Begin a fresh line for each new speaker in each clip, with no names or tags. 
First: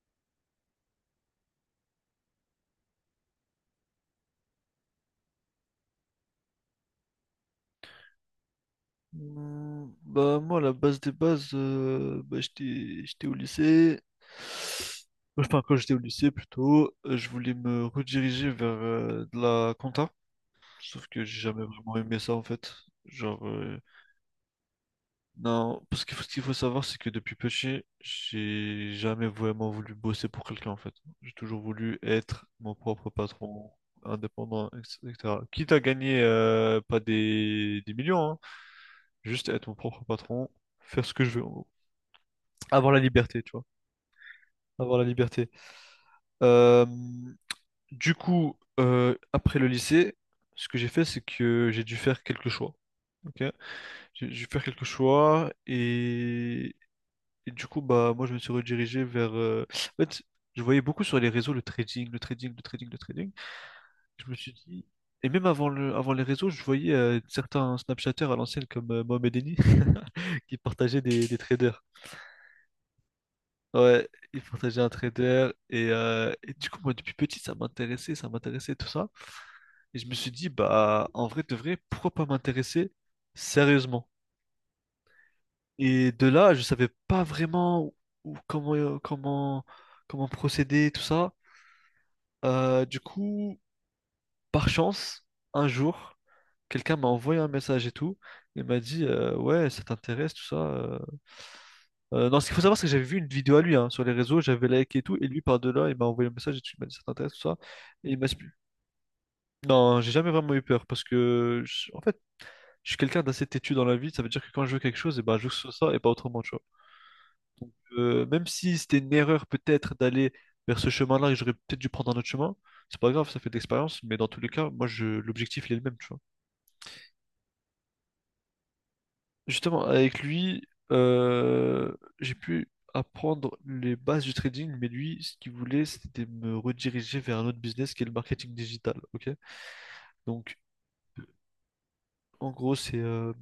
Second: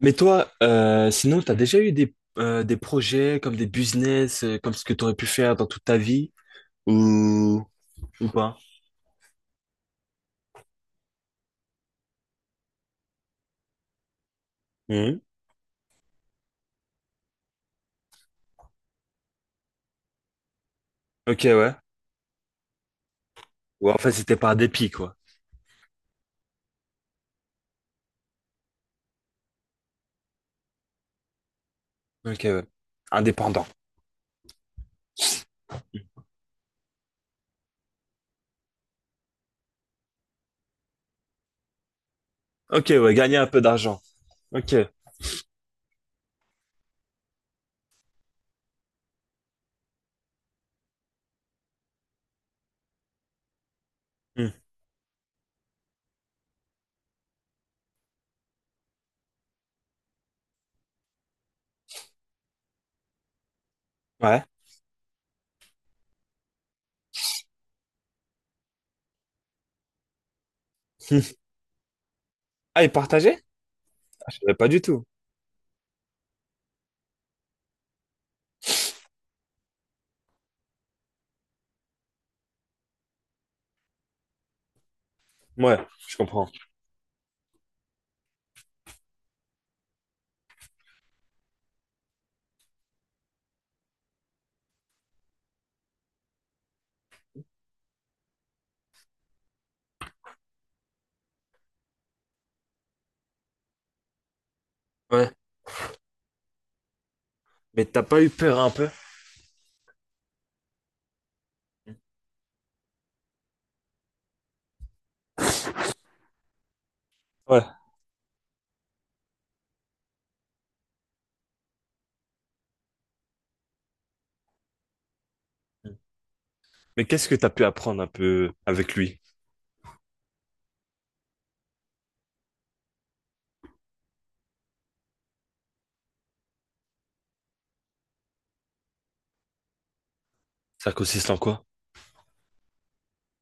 Mais toi, sinon, tu as déjà eu des projets comme des business, comme ce que tu aurais pu faire dans toute ta vie ou, ou pas?
Bah moi la base des bases bah, j'étais au lycée,
Mhm.
enfin quand j'étais au lycée plutôt, je voulais me rediriger vers de la compta, sauf que j'ai
Ok,
jamais
ouais.
vraiment aimé ça en fait. genre euh,
Ou en fait, c'était par dépit, quoi.
non, parce que ce qu'il faut savoir, c'est que depuis petit j'ai jamais vraiment voulu bosser pour quelqu'un en fait. J'ai toujours voulu
Ok,
être
ouais.
mon propre
Indépendant.
patron, indépendant, etc etc. Quitte à gagner pas des, des millions hein, juste être mon propre patron, faire ce que je veux, en gros.
Ok,
Avoir la
ouais, gagner
liberté,
un
tu
peu
vois,
d'argent. Ok.
avoir la liberté. Euh, du coup, après le lycée, ce que j'ai fait, c'est que j'ai dû faire quelques choix. Ok, j'ai dû
Mhm.
faire quelques choix, et du coup, bah, moi, je me suis redirigé vers. En fait, je voyais beaucoup sur les réseaux le trading, le trading, le trading, le trading. Je me
Ouais.
suis dit, et même avant le, avant les réseaux, je voyais certains Snapchatters à l'ancienne comme Mohamed Eni qui partageaient des
Hmm.
traders.
Ah, et partager?
Ouais,
Ah, je
il
savais pas
partageait
du
un
tout.
trader et du coup moi depuis petit ça m'intéressait tout ça. Et je me suis dit, bah en vrai de vrai pourquoi pas m'intéresser sérieusement.
Ouais,
Et
je
de
comprends.
là je savais pas vraiment comment comment procéder tout ça. Du coup, par chance, un jour, quelqu'un m'a envoyé un message et tout, et m'a dit ouais, ça t'intéresse tout ça Non, ce qu'il faut savoir, c'est que j'avais vu une vidéo à lui hein, sur les réseaux, j'avais liké et tout, et
Ouais.
lui par-delà, il m'a envoyé un message et tout, il m'a dit ça t'intéresse, tout ça.
Mais t'as
Et il
pas
m'a
eu
expli-
peur un peu?
Non, j'ai jamais vraiment eu peur parce que, en fait, je suis quelqu'un d'assez têtu dans la vie, ça veut dire que quand je veux quelque chose, et ben, je veux que ça et pas autrement, tu vois.
Ouais.
Donc, même si c'était une erreur peut-être d'aller vers ce chemin-là et j'aurais peut-être dû prendre un autre chemin, c'est pas grave, ça fait de l'expérience, mais dans tous les cas, moi, je... l'objectif, il est le même, tu vois.
Mais qu'est-ce que t'as pu apprendre un peu avec lui?
Justement, avec lui, j'ai pu apprendre les bases du trading, mais lui, ce qu'il voulait, c'était me rediriger vers un autre business qui est le marketing digital. Ok? Donc,
Ça consiste en quoi?
en gros,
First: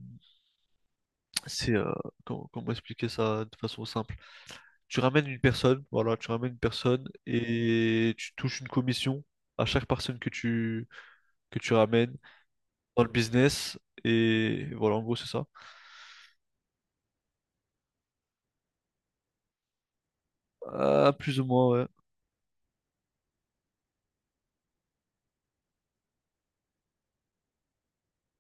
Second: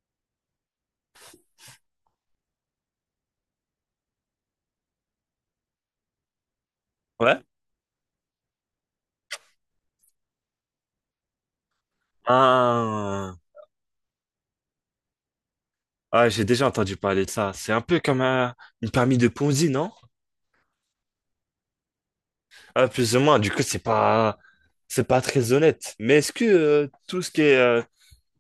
c'est comment, comment expliquer ça de façon simple? Tu ramènes une personne, voilà, tu ramènes une personne
Ouais.
et tu touches une commission à chaque personne que tu ramènes dans le
Ah.
business. Et voilà, en gros, c'est ça.
Ah, j'ai déjà entendu parler de ça. C'est un peu comme une permis de Ponzi, non?
Ah, plus ou moins, ouais.
Ah, plus ou moins. Du coup, c'est pas très honnête. Mais est-ce que tout ce qui est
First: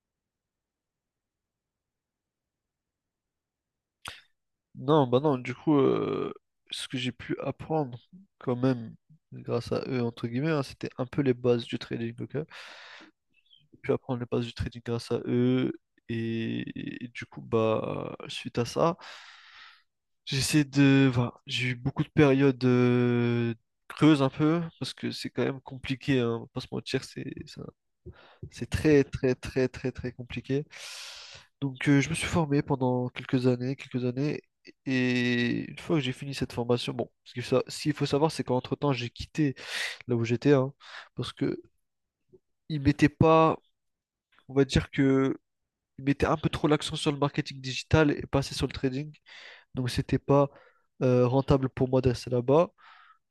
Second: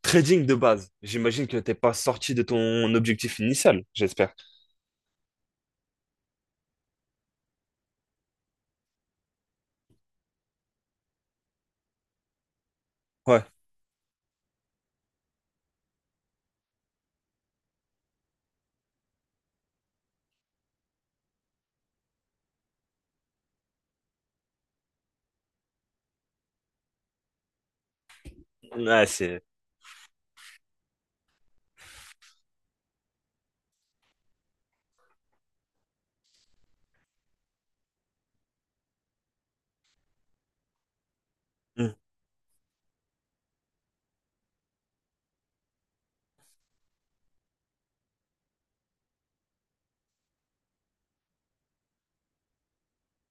trading de base, j'imagine que t'es pas sorti de ton objectif initial, j'espère.
Non, bah non, du coup, ce que j'ai pu apprendre quand même grâce à eux, entre guillemets, hein, c'était un peu les bases du trading, ok?
Ouais.
J'ai pu apprendre les bases du trading grâce à eux, et du coup, bah, suite à ça, j'essaie de... Voilà, j'ai eu beaucoup de périodes creuses un peu, parce que c'est quand même compliqué, hein, on va pas se mentir, c'est c'est très,
Ouais,
très,
c'est.
très, très, très compliqué. Donc, je me suis formé pendant quelques années, quelques années. Et une fois que j'ai fini cette formation, bon, ce qu'il faut savoir, c'est qu'entre-temps, j'ai quitté là où j'étais, hein, parce que
Hmm.
ils mettaient pas, on va dire que ils mettaient un peu trop l'accent sur le marketing digital et pas assez sur le trading. Donc, c'était pas rentable pour moi de rester là-bas.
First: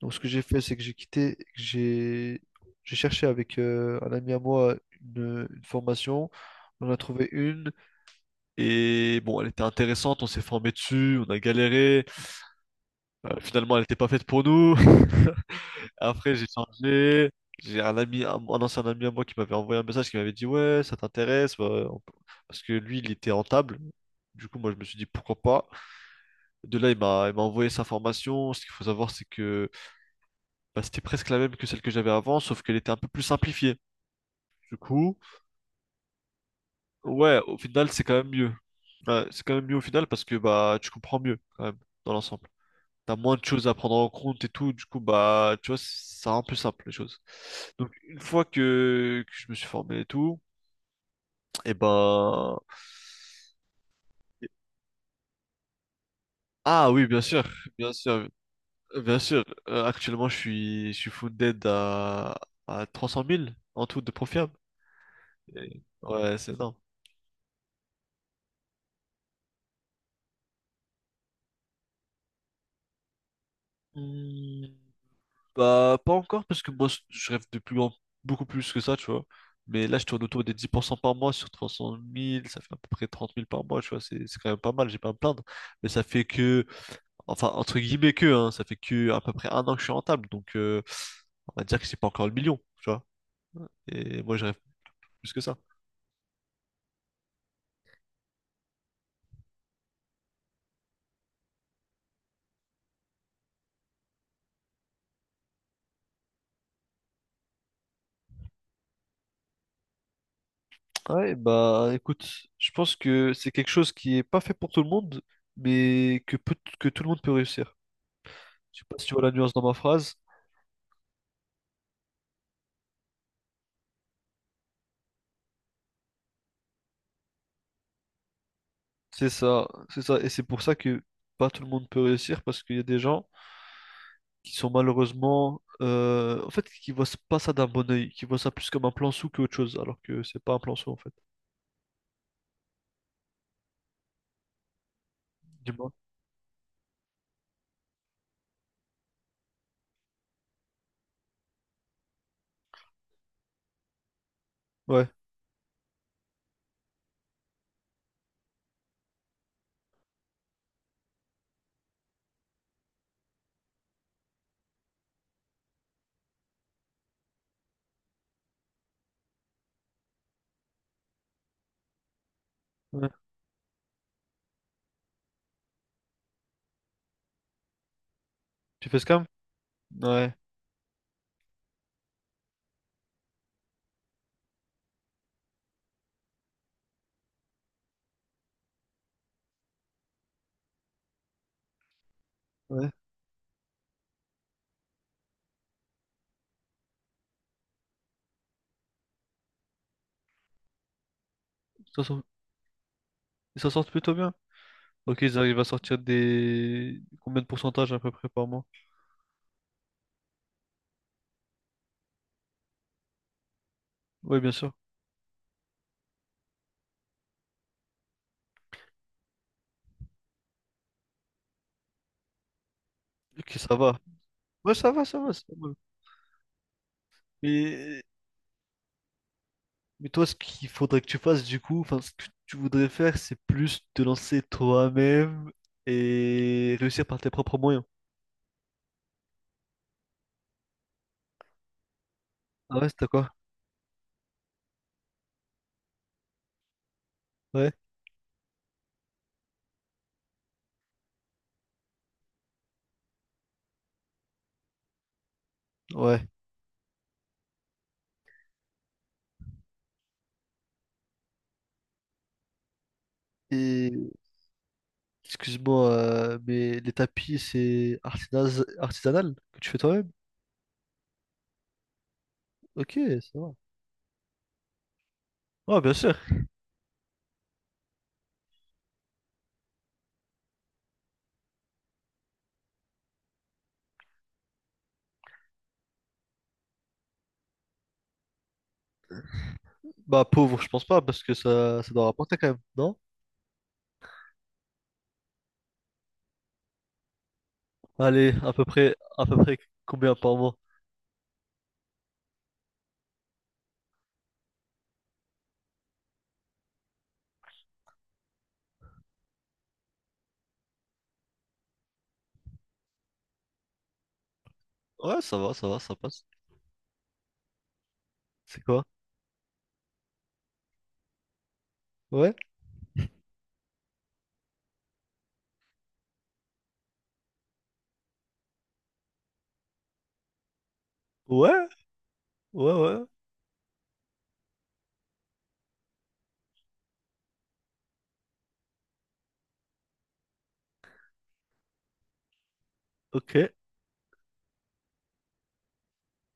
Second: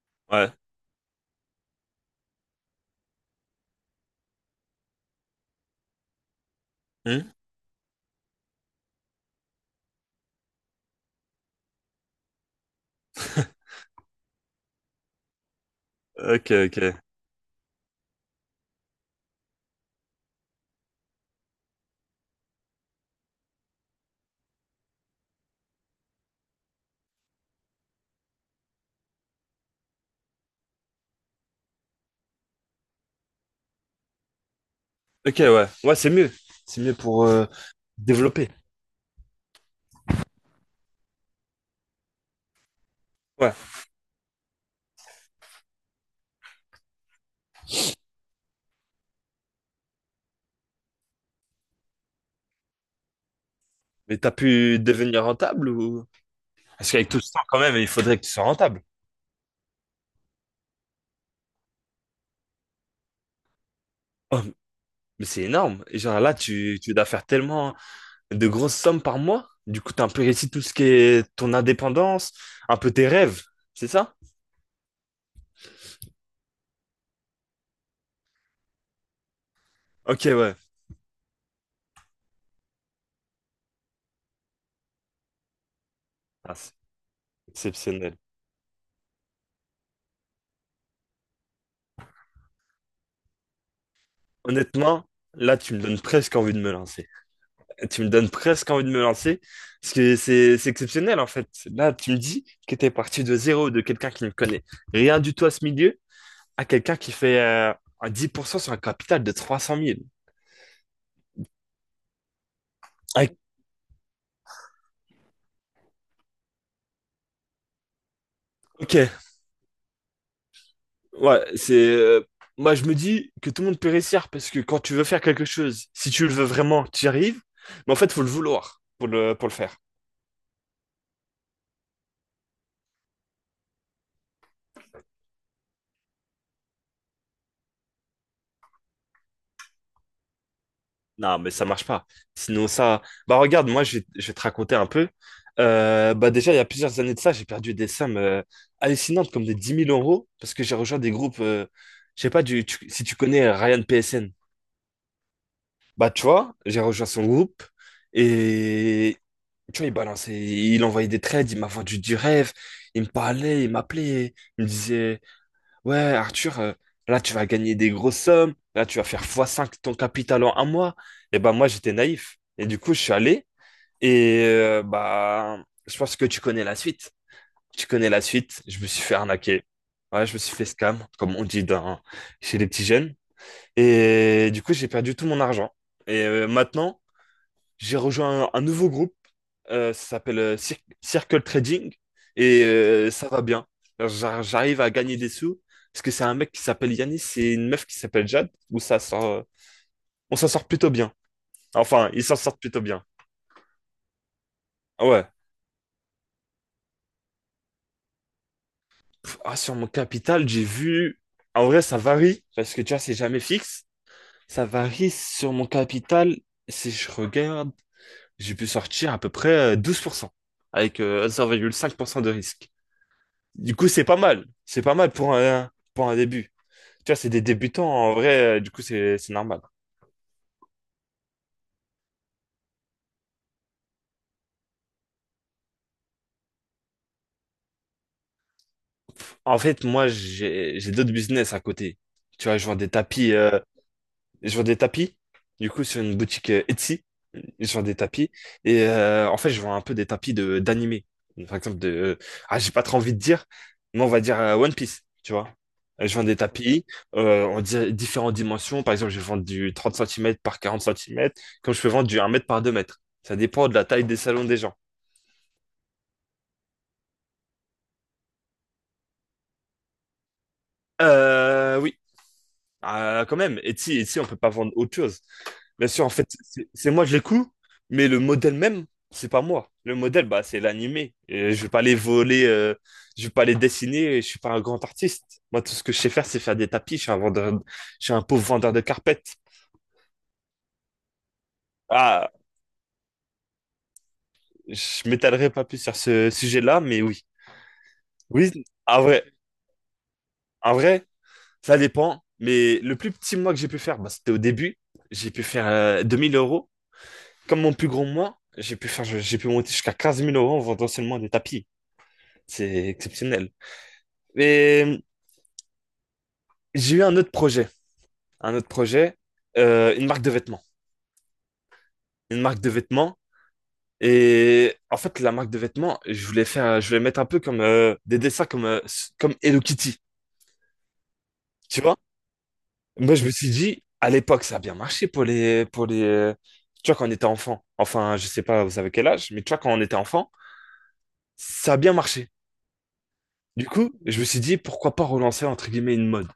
Donc, ce que j'ai
Ouais.
fait, c'est que j'ai quitté, j'ai cherché avec un ami à moi une formation. On a trouvé
Hmm.
une, et bon, elle était intéressante. On s'est formé dessus, on a galéré. Finalement, elle n'était pas faite pour nous. Après, j'ai
Ok, ok.
changé. J'ai un ami, un ancien ami à moi qui m'avait envoyé un message qui m'avait dit ouais, ça t'intéresse bah, parce que lui, il était rentable. Du coup, moi, je me suis dit pourquoi pas. De là, il m'a envoyé sa formation. Ce qu'il faut savoir, c'est que bah, c'était presque la même que celle que j'avais avant, sauf qu'elle était un peu plus simplifiée. Du coup,
Ok, ouais. Ouais, c'est mieux. C'est mieux pour
ouais, au final, c'est quand même
développer.
mieux. Ouais, c'est quand même mieux au final parce que bah tu comprends mieux quand même dans l'ensemble. T'as moins de
Ouais.
choses à prendre en compte et tout, du coup bah tu vois, ça rend plus simple les choses. Donc une fois que je me suis formé et tout, et ben
Mais t'as pu devenir rentable ou?
ah
Parce
oui
qu'avec tout
bien
ce temps,
sûr,
quand même, il
bien
faudrait que
sûr,
tu sois rentable.
bien sûr. Actuellement, je suis funded à 300 000 en tout de
Oh,
profil.
mais c'est énorme. Et genre là,
Ouais, c'est énorme.
tu dois faire tellement de grosses sommes par mois. Du coup, t'as un peu réussi tout ce qui est ton indépendance, un peu tes rêves, c'est ça?
Hmm, bah, pas encore, parce que moi, je rêve de plus grand, beaucoup plus que ça, tu vois. Mais là, je tourne
Ok,
autour des
ouais.
10% par mois, sur 300 000, ça fait à peu près 30 000 par mois, tu vois. C'est quand même pas mal, j'ai pas à me plaindre. Mais ça fait
Ah,
que,
c'est
enfin, entre guillemets
exceptionnel.
que, hein, ça fait que à peu près un an que je suis rentable. Donc, on va dire que c'est pas encore le million, tu vois. Et moi, je rêve
Honnêtement,
plus que ça.
là, tu me donnes presque envie de me lancer. Tu me donnes presque envie de me lancer, parce que c'est exceptionnel, en fait. Là, tu me dis que t'es parti de zéro, de quelqu'un qui ne connaît rien du tout à ce milieu, à quelqu'un qui fait un 10% sur un capital de 300 000.
Ouais, bah écoute, je pense
Ah,
que c'est quelque chose qui est pas fait pour tout le monde, mais que tout le monde peut réussir. Je sais
ok,
pas si tu vois la nuance dans ma phrase.
ouais, c'est. Moi, je me dis que tout le monde peut réussir parce que quand tu veux faire quelque chose, si tu le veux vraiment, tu y arrives. Mais en fait, faut le vouloir pour le faire.
C'est ça, et c'est pour ça que pas tout le monde peut réussir, parce qu'il y a des gens qui sont malheureusement, en fait, qui voient pas ça d'un bon œil, qui voient ça plus comme un plan sous qu'autre chose, alors que c'est pas un plan sous en fait.
Non, mais ça marche pas. Sinon, ça. Bah, regarde, moi, je vais te raconter un peu.
Dis-moi.
Bah, déjà, il y a plusieurs années de ça, j'ai perdu des sommes hallucinantes, comme des 10 000 euros, parce que j'ai rejoint des groupes. Je sais pas si tu connais Ryan PSN.
Ouais,
Bah, tu vois, j'ai rejoint son groupe et tu vois, il balançait, il envoyait des trades, il m'a vendu du rêve, il me parlait, il m'appelait, il me disait, ouais, Arthur, là, tu vas gagner des grosses sommes, là, tu vas faire fois cinq ton capital en un mois. Et ben, moi, j'étais naïf. Et du coup, je
ouais.
suis allé, et bah, je pense que tu connais la suite. Tu connais la suite, je me
Tu fais
suis
ce
fait
cam?
arnaquer. Ouais,
Ouais,
je me suis fait scam, comme on dit chez les petits jeunes. Et du coup, j'ai perdu tout mon argent. Et maintenant, j'ai rejoint un nouveau groupe, ça s'appelle Circle Trading, et
ouais.
ça va bien. J'arrive à gagner des sous, parce que c'est un mec qui s'appelle Yanis et une meuf qui s'appelle Jade, on s'en sort plutôt bien.
Ils s'en
Enfin, ils
sortent
s'en sortent plutôt bien.
ils s'en sortent plutôt bien.
Ah,
Ok,
ouais.
ils arrivent à sortir des... Combien de pourcentage à peu près par mois?
Pff, ah, sur mon capital, j'ai vu. En vrai, ça varie, parce que tu vois, c'est jamais fixe.
Oui, bien
Ça
sûr.
varie sur mon capital. Si je regarde, j'ai pu sortir à peu près 12%, avec 0,5% de risque.
Ok, ça
Du coup,
va.
c'est pas mal.
Ouais
C'est pas mal
ça va,
pour
c'est pas
un,
mal.
pour un début. Tu vois, c'est des débutants,
Mais,
en vrai, du coup, c'est normal.
mais toi, ce qu'il faudrait que tu fasses, du coup, enfin, ce que tu voudrais faire, c'est plus te lancer toi-même et réussir par tes propres moyens.
En fait, moi, j'ai d'autres business à côté. Tu vois, je vends
Ah ouais,
des
c'était quoi?
tapis, du coup, sur une boutique Etsy.
Ouais,
Je vends des tapis. Et en fait, je vends un peu des tapis de d'animé. Par exemple, de. Ah, j'ai pas trop envie de dire, mais on va dire One Piece, tu vois. Je
ouais.
vends des tapis en différentes dimensions. Par exemple, je vends du 30 centimètres par 40 centimètres, comme je peux vendre du 1 mètre par 2 mètres. Ça dépend de la
Et,
taille des salons des gens.
excuse-moi, mais les tapis, c'est artisanal, artisanal que tu fais toi-même?
Oui.
Ok,
Quand
ça va.
même. Etsy, on peut pas vendre autre chose.
Ouais,
Bien
bien
sûr, en
sûr.
fait, c'est moi, je l'écoute, mais le modèle même, c'est pas moi. Le modèle, bah, c'est l'animé. Et je vais pas les voler, je vais pas les dessiner, je suis pas un grand artiste. Moi, tout ce que je sais faire, c'est faire des tapis. Je suis un vendeur, je suis un pauvre vendeur de carpettes.
Bah, pauvre, je pense pas, parce que ça doit
Ah,
rapporter quand même, non?
je m'étalerai pas plus sur ce sujet-là, mais oui.
Allez,
Oui, en vrai,
à peu près combien par mois?
en vrai, ça dépend. Mais le plus petit mois que j'ai pu faire, bah, c'était au début. J'ai pu faire 2000 euros. Comme mon plus gros mois, j'ai pu monter jusqu'à 15 000 euros en vendant seulement des tapis. C'est exceptionnel. Mais
Ouais, ça va, ça va, ça passe.
j'ai eu un autre projet, un
C'est
autre
quoi?
projet, euh, une marque de vêtements,
Ouais?
une marque de vêtements. Et en fait, la marque de vêtements, je voulais mettre un peu comme des dessins comme Hello Kitty,
Ouais,
tu vois?
ouais, ouais,
Moi, je me suis dit, à l'époque, ça a bien marché pour les pour les, tu vois, quand on était enfant. Enfin, je sais pas, vous savez quel âge, mais tu vois, quand on était enfant, ça a bien marché.
ok.
Du coup, je me suis dit, pourquoi pas relancer entre guillemets une mode.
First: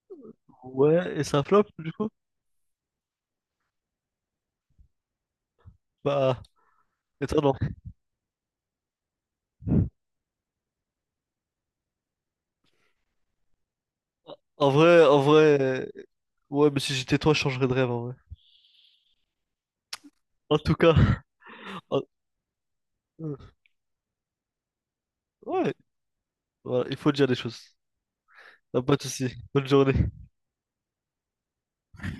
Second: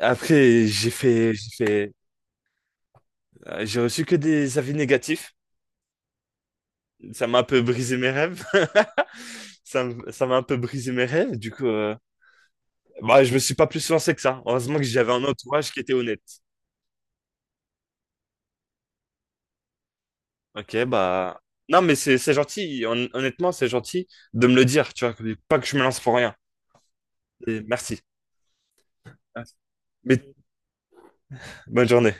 Après,
Ouais, et ça flop du coup?
j'ai reçu que des avis négatifs.
Bah,
Ça m'a un
étonnant.
peu brisé mes rêves. Ça m'a un peu brisé mes rêves. Du coup, bah, je me suis pas plus lancé que ça. Heureusement que j'avais
En
un
vrai,
entourage qui était honnête.
ouais, mais si j'étais toi, je changerais de rêve en vrai. En tout
Ok,
cas,
bah. Non, mais
en-
c'est gentil. Hon-
euh,
Honnêtement, c'est gentil de me le dire. Tu vois, pas que
ouais,
je me lance pour rien.
voilà, il faut dire les choses.
Et merci.
T'as pas de soucis.
Merci.
Bonne journée.
Mais bonne journée.